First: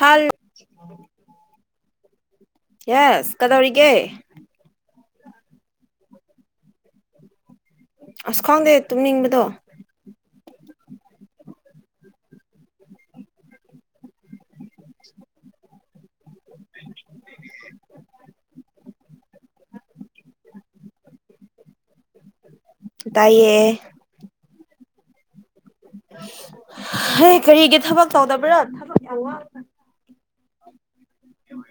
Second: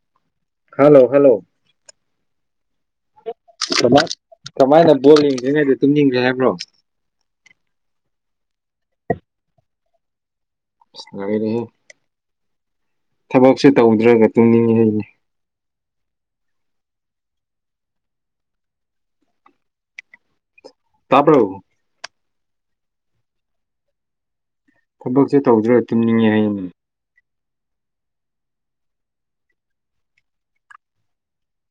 ꯍꯜ hello hello yes ꯀꯗꯧꯔꯤꯒꯦ ꯀꯃꯥꯏ ꯀꯃꯥꯏꯅ ꯕꯣꯜ ꯌꯦꯡꯗ꯭ꯔꯤꯉꯩꯗ ꯇꯨꯝꯅꯤꯡꯒ꯭ꯔꯦ ꯍꯥꯏꯕ꯭ꯔꯣ ꯑꯁ ꯈꯪꯗꯦ ꯇꯨꯝꯅꯤꯡꯕꯗꯣ ꯑꯁ ꯂꯣꯏꯔꯦꯍꯦ ꯊꯕꯛꯁꯨ ꯇꯧꯗ꯭ꯔꯒ ꯇꯨꯝꯅꯤꯡꯉꯤ ꯍꯥꯏꯔꯤꯅꯦ [unintelligible] ꯇꯥꯕ꯭ꯔꯣ ꯇꯥꯏꯌꯦ ꯊꯕꯛꯁꯦ ꯇꯧꯗ꯭ꯔꯥꯒ ꯇꯨꯝꯅꯤꯡꯉꯦ ꯍꯥꯏꯌꯦꯅꯦ ꯍꯩ ꯀꯔꯤꯒꯤ ꯊꯕꯛ ꯇꯧꯗꯕ꯭ꯔꯥ ꯊꯕꯛ ꯌꯥꯝ ꯋꯥꯠꯂꯤ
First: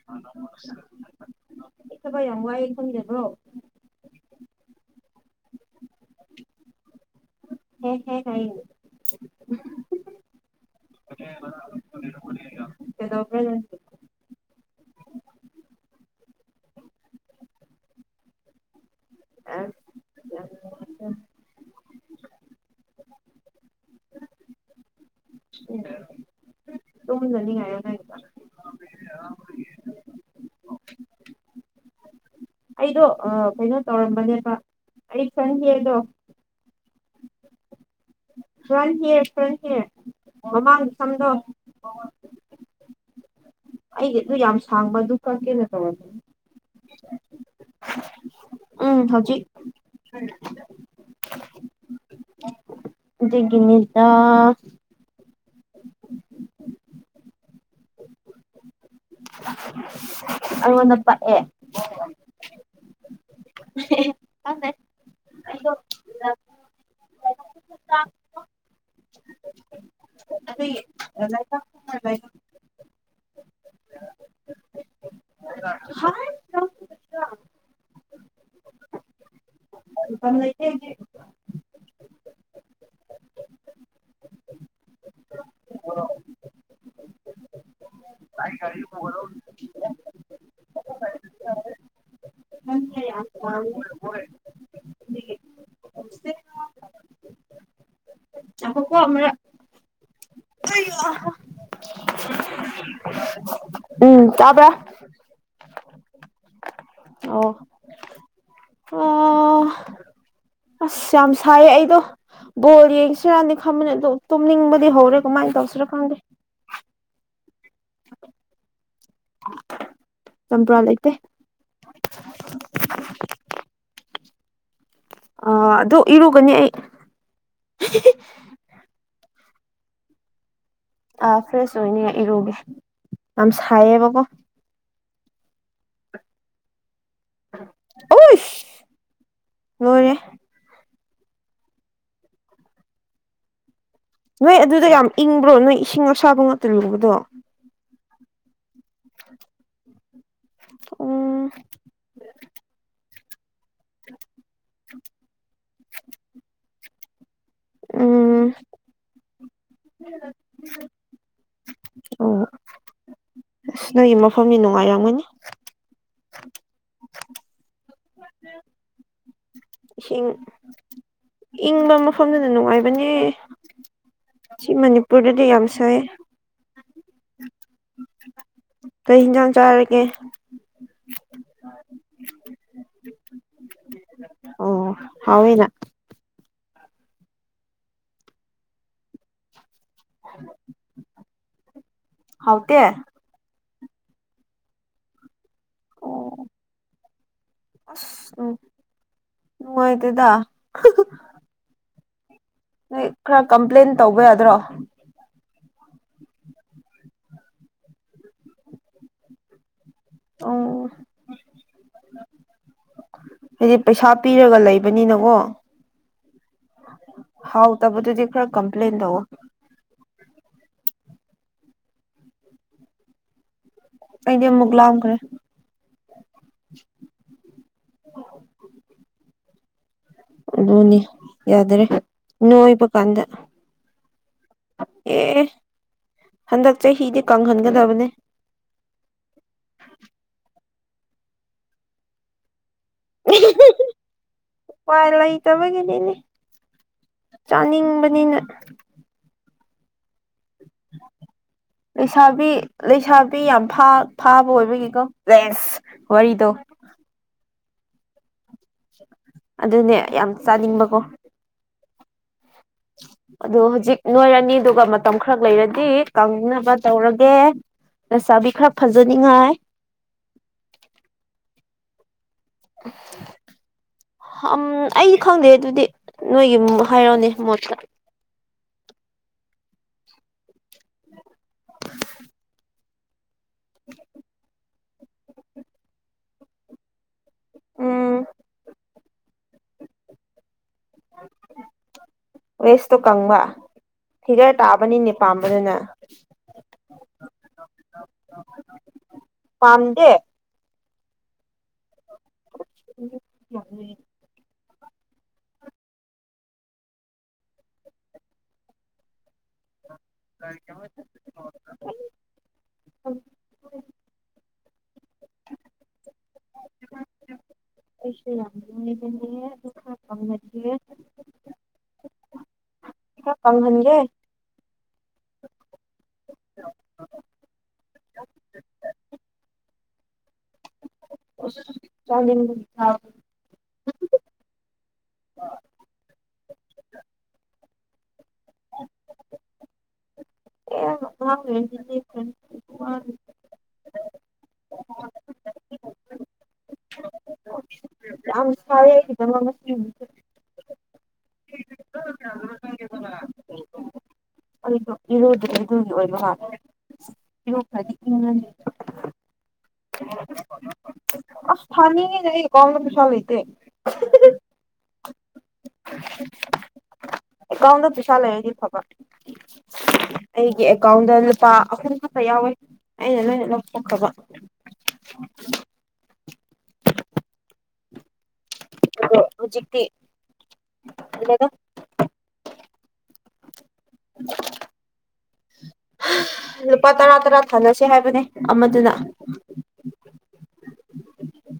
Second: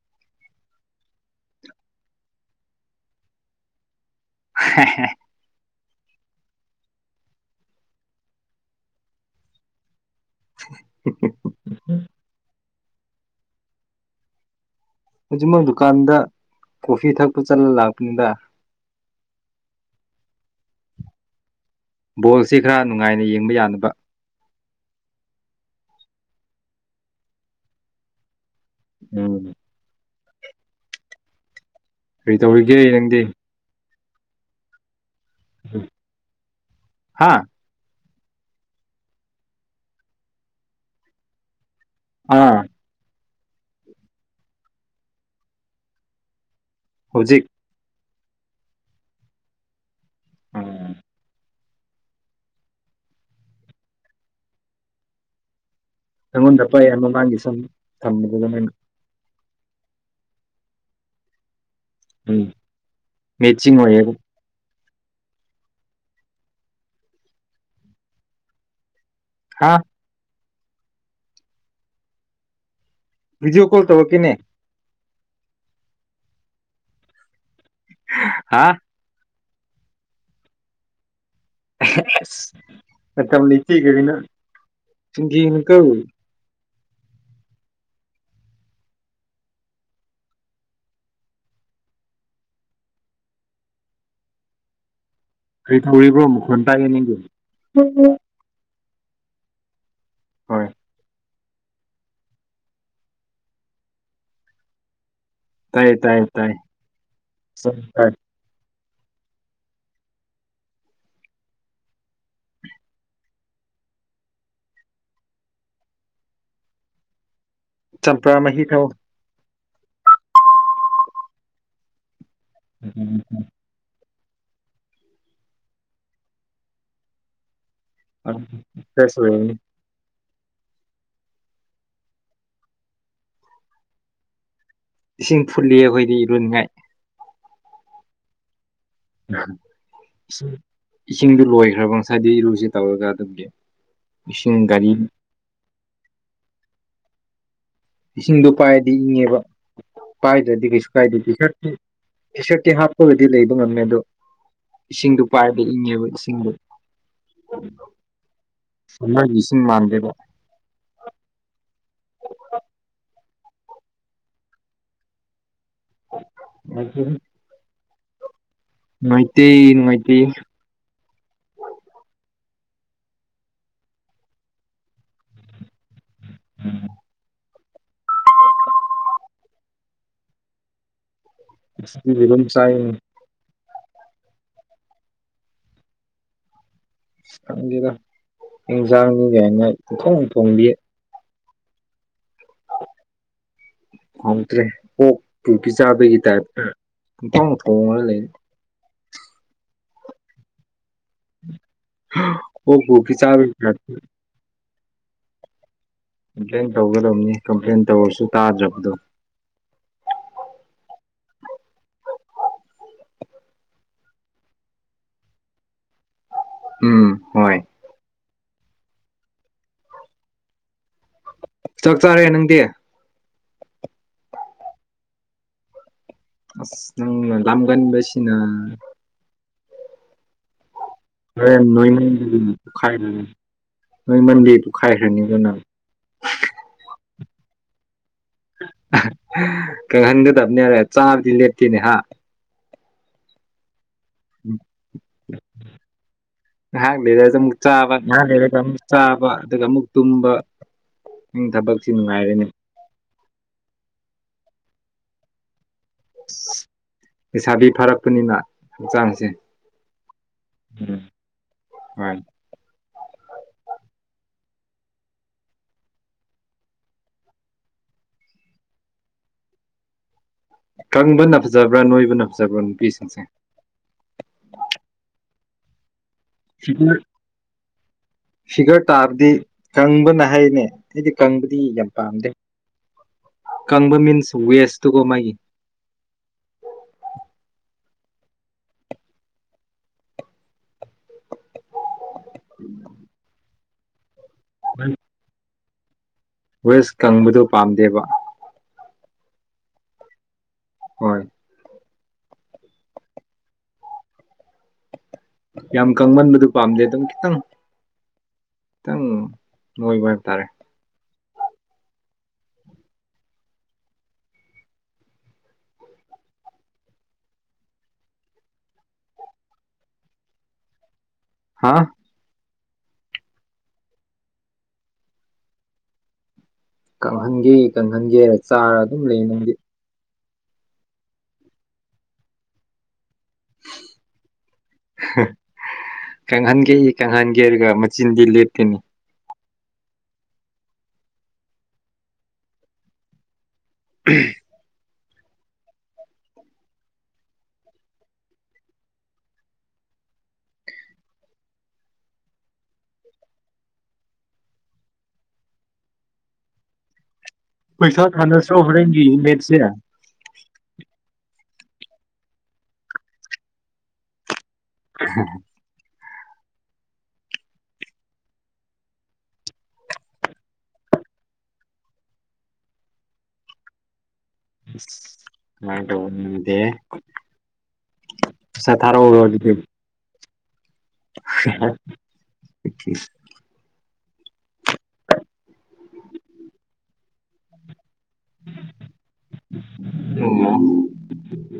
[unintelligible] ꯑꯩ ꯊꯕꯛ‌ ꯌꯥꯝ ꯋꯥꯏ [unintelligible] [unintelligible] ꯍꯦ ꯍꯦ ꯍꯥꯏꯌꯦ [unintelligible] ꯀꯩꯗꯧꯕ꯭ꯔꯥ‌ ꯅꯪꯗꯤ ꯍꯧꯖꯤꯛꯃꯛ ꯗꯨꯀꯥꯟꯗ ꯀꯣꯐꯤ ꯊꯛꯄ ꯆꯠꯂ ꯂꯥꯛꯄꯅꯤꯗ ꯑꯦ ꯌꯥꯝ ꯅꯨꯡꯉꯥꯏꯖꯥꯠꯅꯤ ꯕꯣꯜꯁꯦ ꯈꯔ ꯅꯨꯡꯉꯥꯏꯅ ꯌꯦꯡꯕ ꯌꯥꯅꯕ [unintelligible] ꯇꯨꯝꯗꯅꯤꯡꯉꯥꯏꯔꯣ ꯅꯪꯒꯤꯗꯣ ꯎꯝ ꯀꯔꯤ ꯇꯧꯔꯤꯒꯦ ꯑꯩꯗꯣ ꯅꯪꯗꯤ ꯑꯥ ꯀꯩꯅꯣ ꯇꯧꯔꯝꯕꯅꯦꯕ ꯑꯩ ꯐ꯭ꯔꯟ ꯍꯦꯌꯔꯗꯣ ꯍꯥꯥ ꯐ꯭ꯔꯟ ꯍꯤꯌꯔ ꯐ꯭ꯔꯟ ꯍꯤꯌꯔ ꯃꯃꯥꯡꯒꯤ ꯁꯝꯗꯣ ꯑꯥ ꯑꯩꯒꯤ ꯑꯗꯨ ꯌꯥꯝ ꯁꯥꯡꯕ ꯑꯗꯨ ꯀꯛꯀꯦꯅ ꯇꯧꯔꯝꯕꯅꯦ ꯍꯧꯖꯤꯛ ꯎꯝ ꯍꯧꯖꯤꯛ ꯎꯝ ꯑꯗꯨꯒꯤꯅꯤꯗ ꯅꯪꯉꯣꯟꯗ ꯄꯛꯑꯦ ꯃꯃꯥꯡꯒꯤ ꯁꯝ ꯊꯝꯕꯗꯨꯗ ꯅꯪꯒꯤ [unintelligible] ꯑꯩꯉꯣꯟꯗ ꯄꯛꯑꯦ ꯎꯝ ꯃꯦꯠꯆꯤꯡ ꯑꯣꯏꯌꯦꯕꯨ ꯈꯪꯗꯦ ꯑꯩꯗꯣ ꯍꯥꯥ ꯑꯗꯨꯒꯤ [unintelligible] ꯑꯣꯏꯕꯩꯗꯣ ꯚꯤꯗꯤꯑꯣ ꯀꯣꯜ ꯇꯧꯔꯛꯀꯦꯅꯦ [unintelligible] ꯍꯥꯏ ꯍꯥ ꯃꯇꯝ ꯂꯩꯇꯦ ꯍꯧꯖꯤꯛ ꯑꯩꯁ ꯃꯇꯝ ꯂꯩꯇꯦꯒꯥꯏꯅ ꯆꯤꯟ ꯊꯤꯒꯅꯨꯀꯣ [unintelligible] [unintelligible] ꯀꯔꯤ ꯊꯧꯔꯤꯕ꯭ꯔꯣ ꯃꯈꯣꯟ ꯇꯥꯏꯌꯦ ꯅꯤꯡꯗꯦ ꯉꯥꯏꯈꯣꯀꯣ ꯑꯃꯔꯛ ꯍꯣꯏ ꯎꯝ ꯇꯥꯕ꯭ꯔꯥ ꯇꯥꯏ ꯇꯥꯏ ꯇꯥꯏ ꯇꯥꯏ ꯑꯣ ꯑꯁ ꯌꯥꯝ ꯁꯥꯏꯌꯦ ꯑꯩꯗꯣ ꯕꯣꯜ ꯌꯦꯡꯁꯤꯔꯗꯤ ꯈꯪꯕꯅꯤ ꯑꯗꯣ ꯇꯨꯝꯅꯤꯡꯕꯗꯤ ꯍꯧꯔꯦ ꯀꯃꯥꯏꯅ ꯇꯧꯁꯤꯔꯥ ꯈꯪꯗꯦ ꯆꯝꯄ꯭ꯔꯥ ꯃꯍꯤ ꯊꯛ ꯑꯣ ꯆꯝꯄꯔꯥ ꯂꯩꯥꯇꯦ [unintelligible] ꯑ ꯑꯗꯨ ꯏꯔꯨꯒꯅꯤ ꯑꯩ ꯑ [unintelligible] ꯑꯥ ꯐ꯭ꯔꯦꯁ ꯑꯣꯏꯅꯤꯡꯉꯥꯏ ꯏꯔꯨꯒꯦ ꯌꯥꯝ ꯁꯥꯏꯌꯦꯕꯀꯣ ꯏꯁꯤꯡ ꯐꯨꯠꯂꯤ ꯑꯩꯈꯣꯏꯗꯤ ꯏꯔꯨꯅꯤꯉꯥꯏ ꯑꯣꯁ ꯎ ꯏꯁꯤꯡꯗꯨ ꯂꯣꯏꯈ꯭ꯔꯕ ꯉꯁꯥꯏꯗꯤ ꯏꯔꯨꯁꯤ ꯇꯧꯔꯒ ꯑꯗꯨꯝꯒꯤ ꯅꯣꯏ ꯑꯗꯨꯗ ꯌꯥꯝ ꯏꯪꯕ꯭ꯔꯣ ꯅꯣꯏ ꯏꯁꯤꯡ ꯑꯁꯥꯕ ꯉꯥꯛꯇ ꯂꯨꯕꯗꯣ ꯏꯁꯤꯡꯗꯣ ꯄꯥꯏꯔꯗꯤ ꯏꯪꯉꯦꯕ ꯄꯥꯏꯗ꯭ꯔꯗꯤ ꯀꯩꯁꯨ ꯀꯥꯏꯗꯦ ꯇꯤ ꯎꯝ ꯁꯔꯠꯇꯤ ꯇꯤ ꯁꯔꯠꯇꯤ ꯍꯥꯞ ꯑꯩꯈꯣꯏꯗꯗꯤ ꯂꯩꯕ ꯉꯝꯃꯦ ꯑꯗꯣ ꯏꯁꯤꯡꯗꯣ ꯄꯥꯏꯕ ꯏꯪꯉꯦꯕ ꯏꯁꯤꯡꯗꯣ ꯎꯝ ꯍꯉꯥꯡ ꯂꯤꯁꯤꯡ ꯃꯥꯟꯗꯦꯕ ꯑꯣ ꯅꯣꯏꯒꯤ ꯃꯐꯝꯅꯤ ꯅꯨꯡꯉꯥꯏꯔꯝꯒꯅꯤ [unintelligible] ꯅꯣꯏꯇꯩ ꯏꯁꯤꯡ ꯏꯪꯕ ꯃꯐꯝꯗꯨꯅ ꯅꯨꯡꯉꯥꯏꯕꯅꯦ ꯁꯤ ꯃꯅꯤꯄꯨꯔꯗꯗꯤ ꯌꯥꯝ ꯁꯥꯏ ꯎꯝ ꯀꯩ ꯍꯤꯟꯖꯥꯡ ꯆꯥꯔꯒꯦ ꯉꯁꯤꯗꯤ ꯌꯦꯔꯨꯝ ꯆꯥꯏꯌꯦ ꯑꯣ ꯍꯥꯎꯋꯦꯅꯥ ꯈꯪꯗꯦꯗꯥ ꯏꯟꯖꯡꯅꯤꯒꯥꯏꯅ ꯄꯨꯊꯣꯡ ꯊꯣꯡꯕꯤꯌꯦ ꯍꯥꯎꯇꯦ ꯍꯥꯎꯇꯔꯦ ꯑꯣꯛꯄꯨ ꯄꯤꯆꯥꯕꯒꯤ ꯇꯥꯏꯞꯇꯥ ꯄꯨꯊꯣꯡ ꯊꯣꯉꯥ ꯂꯩꯔ ꯅꯨꯡꯉꯥꯏꯇꯦꯗꯥ ꯍꯥꯥ ꯑꯣꯛꯄꯨ ꯄꯤꯆꯥꯕꯒꯤ ꯇꯏꯞꯇꯥ ꯕꯌꯥꯗꯔꯣ ꯀꯝꯄ꯭ꯂꯦꯟ ꯇꯧꯒꯗꯕꯅꯤ ꯀꯝꯄ꯭ꯂꯦꯟ ꯇꯧꯔꯁꯨ ꯇꯥꯗ꯭ꯔꯕꯗꯣ ꯑꯣ ꯍꯥꯏꯗꯤ ꯄꯩꯁꯥ ꯄꯤꯔꯒ ꯂꯩꯕꯅꯤꯅꯀꯣ ꯎꯝ ꯍꯣꯏ ꯍꯥꯎꯇꯕꯗꯨꯗꯤ ꯈꯔ ꯀꯝꯄ꯭ꯂꯦꯟ ꯇꯧꯑꯣ ꯆꯥꯛ ꯆꯥꯔꯦ ꯅꯪꯗꯤ ꯑꯩꯗꯤ ꯑꯃꯨꯛ ꯂꯥꯝꯈ꯭ꯔꯦ ꯑꯁ ꯅꯪꯅꯥ ꯂꯝꯒꯟꯕꯁꯤꯅ ꯑꯗꯨꯅꯤ ꯅꯣꯏ ꯌꯥꯗꯔꯦ ꯅꯣꯏꯃꯟꯕꯒꯤ ꯅꯣꯏꯕ ꯄꯨꯈꯏꯒꯔꯅꯤ ꯀꯥꯟꯗ ꯅꯣꯏꯃꯟꯕꯩ ꯄꯣꯛꯈꯥꯏꯈ꯭ꯔꯅꯤꯀꯣ ꯑꯦ ꯅꯪ ꯍꯟꯗꯛ ꯆꯍꯤꯗꯤ ꯀꯪꯍꯟꯒꯗꯕꯅꯦ ꯀꯪꯍꯟꯒꯗꯝꯅꯦ ꯍꯥꯏꯔꯥ ꯆꯥꯕꯗꯤ ꯂꯦꯞꯇꯦꯅꯦ ꯍꯥ [unintelligible] ꯎꯄꯥꯏ ꯂꯩꯇꯕꯒꯤꯅꯤꯅꯦ ꯉꯥꯏꯍꯥꯛ ꯂꯩꯔꯒ ꯑꯃꯨꯛ ꯆꯥꯕ ꯉꯥꯏꯍꯥꯛ ꯆꯥꯅꯤꯡꯕꯅꯤꯅ ꯂꯩꯔꯒ ꯑꯃꯨꯛ ꯆꯥꯕ ꯑꯗꯨꯒ ꯑꯃꯨꯛ ꯇꯨꯝꯕ ꯅꯪ ꯊꯕꯛ ꯂꯩꯁꯥꯕꯤ ꯂꯩꯁꯥꯕꯤ ꯌꯥꯝ ꯐꯥ ꯐꯥꯕ ꯑꯣꯏꯕꯒꯤꯀꯣ ꯖꯦꯁ ꯂꯩꯁꯥꯕꯤ ꯐꯥꯔꯛꯄꯅꯤꯅ ꯍꯛꯆꯥꯡꯁꯦ ꯑꯗꯨꯅꯦ ꯌꯥꯝ ꯆꯥꯅꯤꯡꯕꯀꯣ ꯎꯝ [unintelligible] ꯑꯗꯣ ꯍꯨꯖꯤꯛ ꯅꯣꯏꯔꯅꯤ ꯑꯗꯨꯒ ꯃꯇꯝ ꯈꯔ ꯂꯩꯔꯗꯤ ꯀꯪꯅꯕ ꯇꯧꯔꯒꯦ ꯂꯩꯁꯥꯕꯤ ꯈꯔ ꯐꯖꯅꯤꯉꯥꯏ ꯀꯪꯕꯅ ꯐꯖꯕ꯭ꯔꯥ ꯅꯣꯏꯕꯅ ꯐꯖꯕ꯭ꯔꯥ ꯅꯨꯄꯤꯁꯤꯡꯁꯦ ꯑꯝ ꯑꯩꯗꯤ ꯈꯪꯗꯦ ꯑꯗꯨꯗꯤ ꯅꯣꯏꯒꯤ ꯐꯤꯒꯔ ꯍꯥꯏꯔꯛꯑꯣꯅꯦ ꯃꯣꯠꯇ ꯐꯤꯒꯔ ꯇꯥꯕꯗꯤ ꯀꯪꯕꯅ ꯍꯥꯏꯌꯦꯅꯦ ꯑꯩꯗꯤ ꯀꯪꯕꯗꯤ ꯌꯥꯝ ꯄꯥꯝꯗꯦ ꯀꯪꯕ ꯃꯤꯟꯁ ꯋꯦꯁ ꯇꯣꯀꯣ ꯃꯥꯒꯤ ꯎꯝ ꯋꯦꯁꯇꯣ ꯀꯪꯕ ꯐꯤꯒꯔ ꯇꯥꯕꯅꯤꯅꯦ ꯄꯥꯝꯕꯥꯗꯣ ꯅꯪ ꯋꯦꯁ ꯀꯪꯕꯗꯣ ꯄꯥꯝꯗꯦꯕ ꯄꯝꯗꯦ ꯍꯣꯏ [inaudible] ꯌꯥꯝ ꯀꯪꯃꯟꯕꯗꯨ ꯄꯥꯝꯗꯦ ꯑꯗꯨꯝ ꯈꯤꯇꯪ ꯈꯤꯇꯪ ꯅꯣꯏꯕ ꯍꯥꯏꯕ ꯇꯥꯔꯦ [unintelligible] ꯑꯩꯁꯨ ꯌꯥꯝ ꯅꯣꯏꯕꯅꯦ ꯑꯗꯨ ꯈꯔꯥ ꯀꯪꯍꯟꯒꯦ ꯍꯥ ꯈꯔꯥ ꯀꯪꯍꯟꯒꯦ ꯀꯪꯍꯟꯒꯦ ꯀꯪꯍꯟꯒꯦ ꯍꯥꯏꯔ ꯆꯥꯔ ꯑꯗꯨꯝ ꯂꯩ ꯅꯪꯗꯤ ꯑꯁ ꯆꯥꯅꯤꯡꯕꯒꯤ ꯆꯕꯅꯦ [inaudible] ꯀꯪꯍꯟꯒꯦ ꯀꯪꯍꯟꯒꯦ ꯍꯥꯏꯔꯒ ꯃꯆꯤꯟꯗꯤ ꯂꯦꯞꯇꯦꯅꯦ [unintelligible] [inaudible] ꯌꯥꯝ ꯁꯌꯦ ꯑꯩꯒꯤꯗꯃꯛꯇ [unintelligible] ꯏꯔꯨꯗꯕꯗꯨꯒꯤ ꯑꯣꯏꯕ ꯃꯜꯂꯦꯅꯦ ꯏꯔꯨ ꯄꯩꯁꯥ ꯊꯅꯁꯤꯔꯣ ꯍꯣꯔꯔꯦꯟꯒꯤ ꯃꯦꯠꯁꯁꯦ ꯑꯁ ꯊꯥꯅꯤꯡꯉꯤꯅꯦ ꯑꯩꯒꯤ ꯑꯦꯀꯥꯎꯟꯗ ꯄꯩꯁꯥ ꯂꯩꯇꯦ [inaudible] [inaudible] [inaudible] ꯑꯦꯀꯥꯎꯟꯗ ꯄꯩꯁꯥ ꯂꯩꯔꯗꯤ ꯐꯕ ꯑꯩꯒꯤ ꯑꯦꯀꯥꯎꯟꯗ ꯂꯨꯄꯥ ꯑꯍꯨꯝ ꯈꯠꯇ ꯌꯥꯎꯋꯦ ꯑꯩꯅ ꯂꯣꯏꯅ ꯂꯧꯊꯣꯛꯈ꯭ꯔꯕ ꯃꯥꯏ ꯗꯧꯅꯤꯡꯗꯦ ꯄꯤꯁꯥ ꯊꯥꯔꯎꯔꯣꯠ ꯍꯨꯖꯤꯛꯇꯤ [unintelligible] ꯂꯨꯄꯥ ꯇꯔꯥ ꯇꯔꯥ ꯊꯥꯅꯁꯦ ꯍꯥꯏꯕꯅꯦ ꯑꯃꯗꯨꯅ ꯑꯣ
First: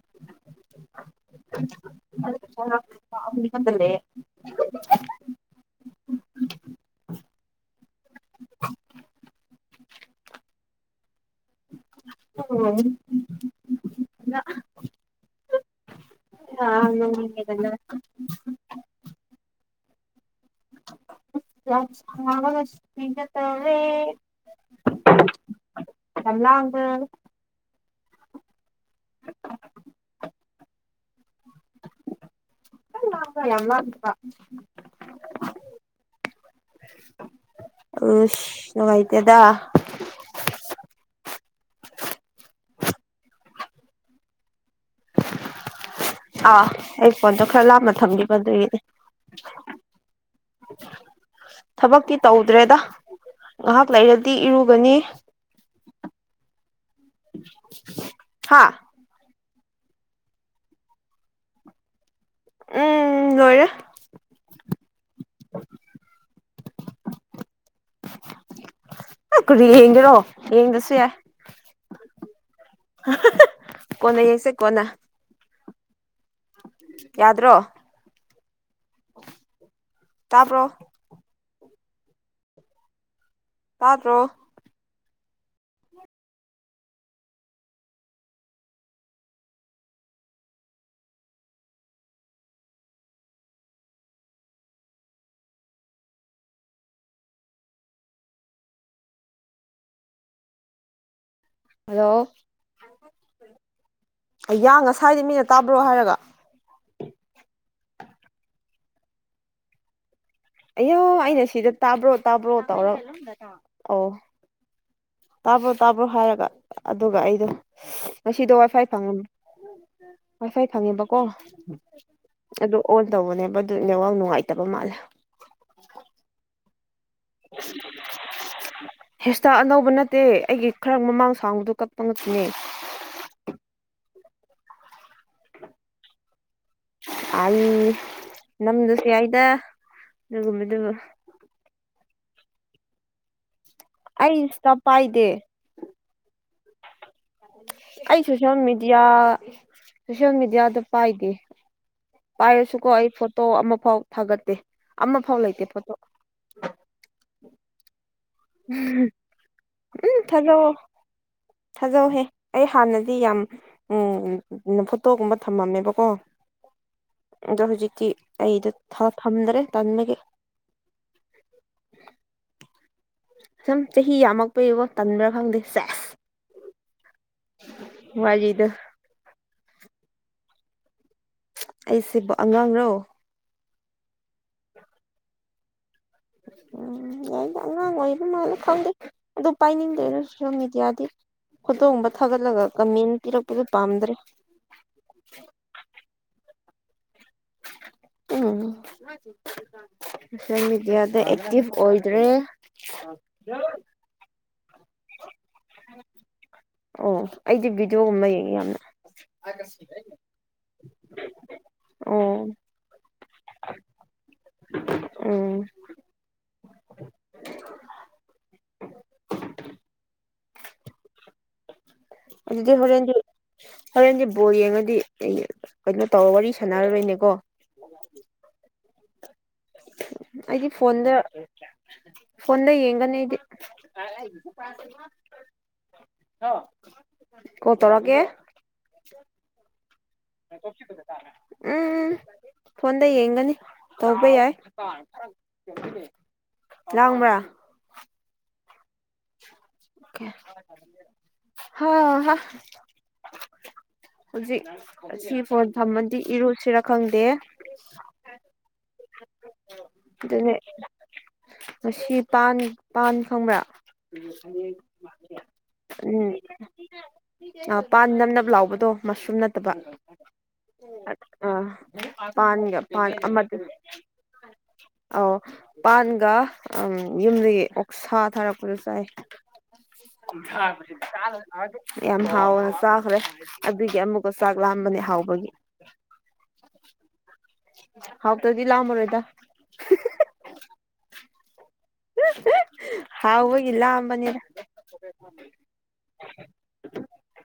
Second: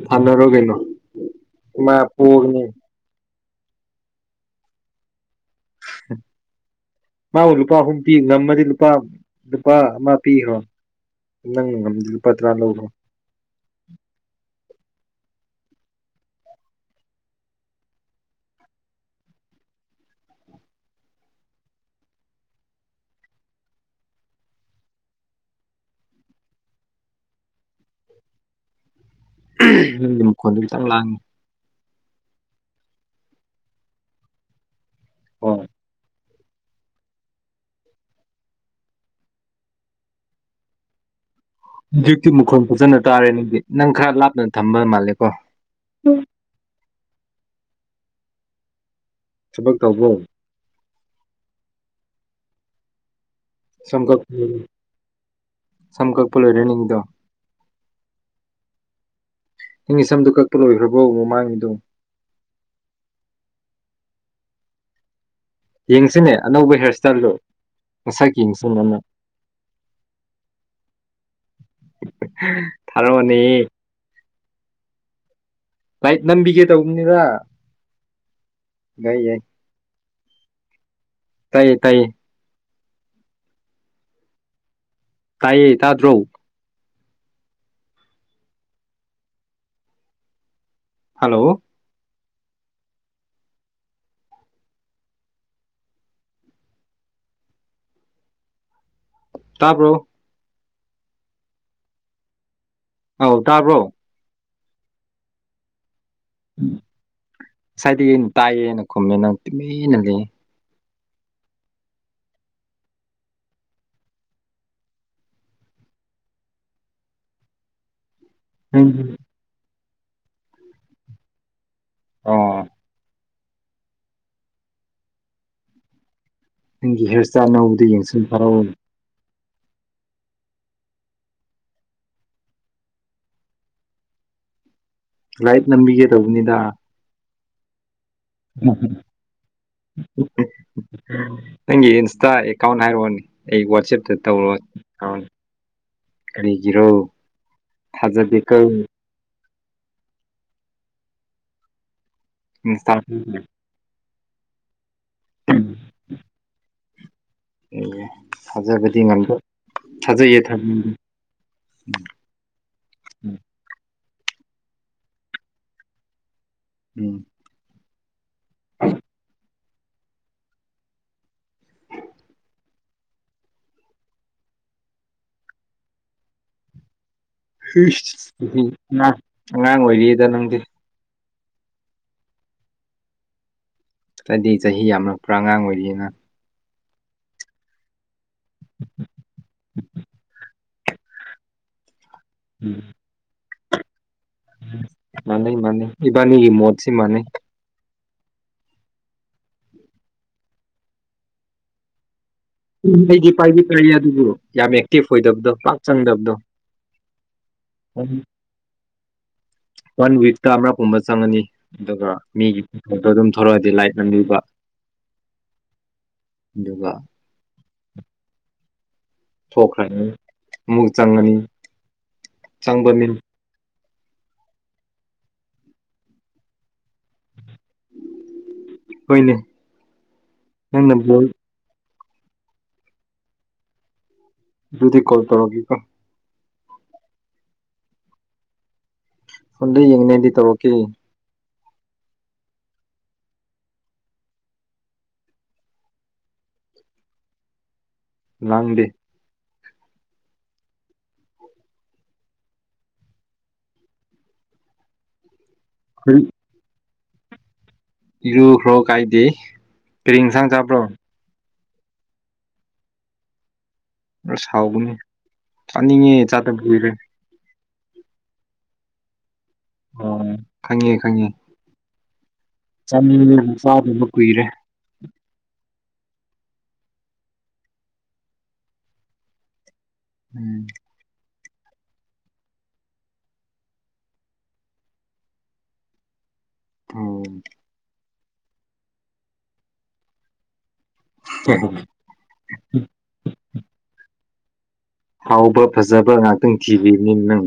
ꯊꯥꯅꯔꯣ ꯀꯩꯅꯣ ꯏꯃꯥꯠ [unintelligible] [unintelligible] ꯃꯥꯕꯨ ꯂꯨꯄꯥ ꯑꯍꯨꯝ ꯄꯤ ꯉꯝꯃꯗꯤ ꯂꯨꯄꯥ ꯂꯨꯄꯥ ꯑꯃ ꯄꯤꯔꯣ ꯅꯪꯅ ꯉꯝꯗꯤ ꯂꯨꯄꯥ ꯇ꯭ꯔꯥ ꯂꯧꯔꯣ ꯑꯪ ꯅꯣꯛꯅꯤꯡꯉꯦꯗꯅ ꯌꯥꯝ ꯁꯥꯕꯅ ꯁꯤꯒꯦ ꯇꯧꯔꯦ ꯌꯥꯝ ꯂꯥꯡꯕ꯭ꯔꯣ [unintelligible] ꯅꯪꯒꯤ ꯃꯈꯣꯟꯗꯨ ꯈꯤꯇꯪ ꯂꯥꯡꯉꯤ ꯇꯪ ꯂꯥꯡꯕ ꯭ꯔꯥ ꯌꯥꯝ ꯂꯥꯡꯗꯕ꯭ꯔꯥ ꯍꯣꯏ ꯎꯁ ꯅꯨꯉꯥꯏꯇꯦꯗ ꯗꯤꯛꯇꯤ ꯃꯈꯣꯟ ꯐꯖꯅ ꯇꯥꯔꯦ ꯅꯪꯗꯤ ꯅꯪ ꯈꯔ ꯂꯥꯞꯅ ꯊꯝꯕ ꯃꯥꯜꯂꯦꯀꯣ ꯑꯥ ꯑꯩ ꯐꯣꯟꯗꯣ ꯈꯔ ꯂꯥꯞꯅ ꯊꯝꯒꯤꯕ ꯑꯗꯨꯒꯤꯅꯤ ꯊꯕꯛ ꯇꯧꯕ꯭ꯔꯣ ꯊꯕꯛꯇꯤ ꯇꯧꯗ꯭ꯔꯦꯗ ꯉꯥꯏꯍꯥꯛ ꯁꯝ ꯂꯩꯔꯗꯤ ꯀꯛꯄꯤꯌꯣꯅꯦ ꯏꯔꯨꯒꯅꯤ ꯁꯝ ꯀꯛꯄ ꯂꯣꯏꯔꯦ ꯅꯤꯗꯣ ꯍꯥꯥ ꯏꯪꯒꯤ ꯁꯝꯗꯣ ꯀꯛꯄ ꯂꯣꯏꯈ꯭ꯔꯕꯣ ꯃꯃꯥꯡꯉꯤꯗꯣ ꯎꯝ ꯂꯣꯏꯔꯦ ꯌꯦꯡꯁꯤꯅꯦ ꯑꯅꯧꯕ ꯍꯤꯌꯥꯔ ꯏꯁꯇꯥꯏꯜꯗꯣ ꯃꯁꯛ ꯌꯦꯡꯁꯤꯅꯦ ꯑꯃꯔꯛ ꯀꯔꯤ ꯌꯦꯡꯒꯦꯔꯣ ꯌꯦꯡꯗꯁꯨ ꯌꯥꯏ ꯊꯥꯔꯣꯑꯣꯅꯦ ꯀꯣꯟꯅ ꯌꯦꯡꯁꯦ ꯀꯣꯟꯅ ꯂꯥꯏꯠ ꯅꯝꯕꯤꯒꯦ ꯇꯧꯕꯅꯤꯗ ꯌꯥꯗ꯭ꯔꯣ ꯉꯥꯏ ꯌꯥꯏ ꯇꯥꯕ꯭ꯔꯣ ꯇꯥꯏꯌꯦ ꯇꯥꯏꯌꯦ ꯇꯥꯗ꯭ꯔꯣ ꯇꯥꯏꯌꯦ ꯇꯥꯗ꯭ꯔꯣ ꯍꯜꯂꯣ ꯇꯥꯕ꯭ꯔꯣ ꯍꯜꯂꯣ ꯑꯧ ꯇꯥꯕ꯭ꯔꯣ ꯑꯌꯥ ꯉꯁꯥꯏꯗꯩ ꯃꯤꯅ ꯇꯥꯕ꯭ꯔꯣ ꯍꯥꯏꯔꯒ ꯁꯥꯏꯗꯒꯤ ꯑꯩꯅ ꯇꯥꯏꯌꯦꯅ ꯈꯨꯝꯃꯦ ꯅꯪ ꯇꯨꯃꯦꯟꯅ ꯂꯩꯌꯦ ꯑꯌꯥ ꯑꯩꯅ ꯁꯤꯗ ꯇꯥꯕ꯭ꯔꯣ ꯇꯥꯕ꯭ꯔꯣ ꯇꯧꯔ [unintelligible] ꯑꯣ ꯇꯥꯕ꯭ꯔꯣ ꯇꯥꯕ꯭ꯔꯣ ꯍꯥꯏꯔꯒ ꯑꯗꯨꯒ ꯑꯩꯗꯣ ꯉꯁꯤꯗꯣ ꯋꯥꯏ ꯐꯥꯏ ꯐꯪꯉꯝ ꯋꯥꯏꯐꯥꯏ ꯐꯪꯉꯦꯕꯀꯣ ꯑꯣ ꯑꯗꯨ ꯑꯣꯟ ꯇꯧꯕꯅꯦꯕ ꯗꯨꯏ ꯅꯦꯋꯥꯛ ꯅꯨꯉꯥꯏꯇꯕ ꯃꯥꯜꯂꯦ ꯅꯪꯒꯤ ꯍꯤꯌꯔ ꯁ꯭ꯇꯥꯏꯜ ꯑꯅꯧꯕꯗꯣ ꯌꯦꯡꯁꯤꯅꯦ ꯊꯔꯛꯎꯅꯦ ꯍꯦꯌꯔ ꯁ꯭ꯇꯥꯏꯜ ꯑꯅꯧꯕ ꯅꯠꯇꯦ ꯑꯩꯒꯤ ꯈꯔ ꯃꯃꯥꯡ ꯁꯥꯡꯕꯗꯣ ꯀꯛꯄ ꯈꯛꯇꯅꯦ ꯂꯥꯏꯠ ꯅꯝꯕꯤꯒꯦ ꯇꯧꯕꯅꯤꯗ ꯑꯩ ꯅꯝꯗ꯭ꯔꯁꯨ ꯌꯥꯏꯗ ꯑꯗꯨꯒꯨꯝꯕꯗꯨ ꯅꯪꯒꯤ ꯏꯟꯁ꯭ꯇꯥ ꯑꯦꯀꯥꯎꯟ ꯍꯥꯏꯔꯛꯑꯣꯅꯦ ꯑꯩ ꯋꯥꯆꯦꯞꯇ ꯑꯩ ꯏꯟꯁꯇꯥ ꯄꯥꯏꯗꯦ ꯇꯧꯔꯣꯏꯅꯤ ꯀꯔꯤꯒꯤꯔꯣ ꯑꯩ ꯁꯣꯁꯦꯜ ꯊꯥꯖꯗꯦꯀꯣ ꯃꯦꯗꯤꯌꯥ ꯁꯣꯁꯦꯜ ꯃꯦꯗꯤꯌꯥꯗ ꯄꯥꯏꯗꯦ ꯄꯥꯏꯔꯁꯨꯀꯣ ꯏꯟꯁꯇꯥ ꯑꯩ ꯐꯣꯇꯣ ꯑꯃꯐꯥꯎ ꯊꯥꯒꯠꯇꯦ ꯑꯃꯐꯥꯎ ꯂꯩꯇꯦ ꯐꯣꯇꯣ ꯑꯦ ꯊꯥꯖꯕꯗꯤ ꯎꯝ ꯉꯝꯗ ꯊꯥꯖꯩꯌꯦ ꯊꯖꯧꯑꯣ ꯊꯥꯖꯩꯌꯦ ꯊꯥꯖꯧꯍꯦ ꯑꯩ ꯍꯥꯟꯅꯗꯤ ꯌꯥꯝ ꯎꯝ ꯐꯣꯇꯣꯒꯨꯝꯕ ꯊꯝꯃꯝꯃꯦꯕꯀꯣ ꯎꯝ ꯑꯗꯣ ꯍꯧꯖꯤꯛꯇꯤ ꯑꯩꯗꯣ ꯊꯝꯗ꯭ꯔꯦ ꯇꯟꯕꯒꯤ [inaudible] ꯁꯨꯝ ꯆꯍꯤ ꯌꯥꯝꯃꯛꯄꯩꯕꯣ ꯇꯟꯕ꯭ꯔꯥ ꯈꯪꯗꯦ ꯁꯦꯁ ꯋꯥꯔꯤꯗꯣ ꯏꯁ ꯑꯉꯥꯡ ꯑꯣꯏꯔꯤꯌꯦꯗ ꯅꯪꯗꯤ ꯑꯩꯁꯤꯕꯨ ꯑꯉꯥꯡꯔꯣ ꯍꯥꯏꯗꯤ ꯆꯍꯤ ꯌꯥꯝꯂꯛꯄ꯭ꯔꯥ ꯑꯉꯥꯡ ꯑꯣꯏꯔꯤꯑꯦꯅ ꯑꯩꯅ ꯑꯉꯥꯡ ꯑꯣꯏꯕꯅꯔ ꯈꯪꯗꯦ ꯑꯗꯨ ꯄꯥꯏꯅꯤꯡꯗ꯭ꯔꯦꯗ ꯁꯣꯁꯤꯌꯦꯜ ꯃꯦꯗꯤꯌꯥꯗꯤ ꯐꯣꯇꯣꯒꯨꯝꯕ ꯊꯥꯒꯠꯂꯒ ꯀꯝꯃꯦꯟ ꯄꯤꯔꯛꯄꯗꯨ ꯄꯥꯝꯗ꯭ꯔꯦ ꯃꯥꯅꯩ ꯃꯥꯅꯩ ꯏꯕꯥꯅꯤꯒꯤ ꯃꯣꯠꯁꯤ ꯃꯥꯥꯅꯩ ꯎꯝ ꯁꯣꯁꯤꯌꯦꯜ ꯃꯦꯗꯤꯌꯥꯗ ꯑꯦꯛꯇꯤꯐ ꯑꯣꯏꯗ꯭ꯔꯦ ꯎ ꯑꯩꯗꯤ ꯄꯥꯏꯗꯤ ꯄꯥꯏꯌꯦ ꯑꯗꯨꯕꯨ ꯌꯥꯝ ꯑꯦꯛꯇꯤꯐ ꯑꯣꯏꯗꯕꯗꯣ ꯄꯥꯛ ꯆꯪꯗꯕꯗꯣ ꯑꯣ ꯑꯩꯗꯤ ꯚꯤꯗꯤꯑꯣꯒꯨꯝꯕ ꯌꯦꯡꯉꯦ ꯌꯥꯝꯅ [inaudible] ꯋꯥꯟ ꯋꯤꯛꯛꯇ ꯑꯃꯒꯨꯝꯕ ꯆꯪꯉꯅꯤ ꯑꯗꯨꯒ ꯑꯣ ꯃꯤꯒꯤ ꯐꯣꯇꯣ ꯑꯗꯨꯝ ꯊꯣꯂꯛꯑꯗꯤ ꯂꯥꯏꯛ ꯅꯝꯕꯤꯕ ꯎꯝ ꯑꯗꯨꯒ [inaudible] ꯊꯣꯛꯈ꯭ꯔꯅꯤ ꯑꯃꯨꯛ ꯆꯪꯉꯅꯤ ꯑꯗꯨꯗꯤ ꯆꯪꯕ ꯃꯤꯟ ꯍꯣꯔꯦꯟꯗꯤ ꯍꯣꯔꯦꯟꯗꯤ ꯕꯣꯜ ꯌꯦꯡꯉꯗꯤ ꯀꯩꯅꯣ ꯇꯧꯔ ꯋꯥꯔꯤ ꯁꯥꯟꯅꯔꯔꯣꯏꯅꯦꯀꯣ ꯍꯣꯏꯅꯦ ꯑꯩꯗꯤ ꯅꯪꯅ ꯐꯣꯟꯗ ꯕꯣꯜ ꯐꯣꯟꯗ ꯌꯦꯡꯒꯅꯤ ꯑꯩꯗꯤ ꯑꯗꯨꯗꯤ ꯀꯣꯜ ꯇꯔꯛꯒꯦꯀꯣ ꯍꯦꯜꯂꯣ ꯀꯣꯜ ꯇꯧꯔꯛꯀꯦ ꯐꯣꯟꯗ ꯌꯦꯡꯅꯤ ꯑꯩꯗꯤ [inaudible] ꯎꯝ ꯎꯝ ꯐꯣꯟꯗ ꯌꯦꯡꯒꯅꯤ ꯇꯧꯕ ꯌꯥꯏ ꯂꯥꯡꯕ꯭ꯔ ꯂꯥꯡꯗꯦ ꯍꯥ ꯍꯥ ꯍꯧꯖꯤꯛ ꯁꯤ ꯐꯣꯟ ꯊꯝꯃꯗꯤ ꯏꯔꯨꯁꯤꯔꯥ ꯈꯪꯗꯦ ꯏꯔꯨꯈ꯭ꯔꯣ ꯀꯥꯏꯗꯦ ꯀꯔꯤ ꯏꯟꯁꯥꯡ ꯑꯗꯨꯅꯦ ꯆꯥꯕ꯭ꯔꯣ ꯉꯁꯤ ꯄꯥꯟ ꯄꯥꯟ ꯈꯪꯕ꯭ꯔꯥ ꯑꯁ ꯍꯥꯎꯒꯅꯤ ꯆꯥꯅꯤꯡꯉꯦ ꯆꯥꯗꯕ ꯀꯨꯏꯔꯦ ꯑꯥ ꯄꯥꯟ ꯅꯞ ꯅꯞ ꯂꯥꯎꯕꯗꯣ ꯃꯁꯔꯨꯝ ꯅꯠꯇꯕ ꯑꯣ ꯈꯪꯉꯦ ꯈꯪꯉꯦ ꯑꯥ ꯄꯥꯟꯒ ꯄꯥꯟ ꯆꯥꯅꯤꯡꯉꯦ ꯑꯃꯗꯨ ꯑꯗꯨꯗꯤ ꯆꯥꯗꯕ ꯀꯨꯏꯔꯦ ꯑꯧ ꯄꯥꯟꯒ ꯎꯝ ꯌꯨꯝꯗꯒꯤ ꯑꯣꯛꯁꯥ ꯊꯥꯔꯛꯄꯗꯣ ꯆꯥꯏ ꯎꯝ [unintelligible] ꯌꯥꯝ ꯍꯥꯎꯒꯅ ꯆꯥꯈ꯭ꯔꯦ ꯑꯗꯨꯒꯤ ꯑꯃꯨꯛꯀ ꯆꯥꯛ ꯂꯥꯝꯕꯅꯦ ꯍꯥꯎꯕꯒꯤ ꯎꯝ ꯍꯥꯎꯇꯗꯤ ꯂꯥꯝꯃꯔꯣꯏꯗ [unintelligible] [unintelligible] ꯍꯥꯎꯕꯒꯤ ꯂꯥꯝꯕꯅꯤꯗ ꯍꯥꯎꯕ ꯐꯖꯕ ꯉꯥꯛꯇꯪ [unintelligible] ꯅꯪ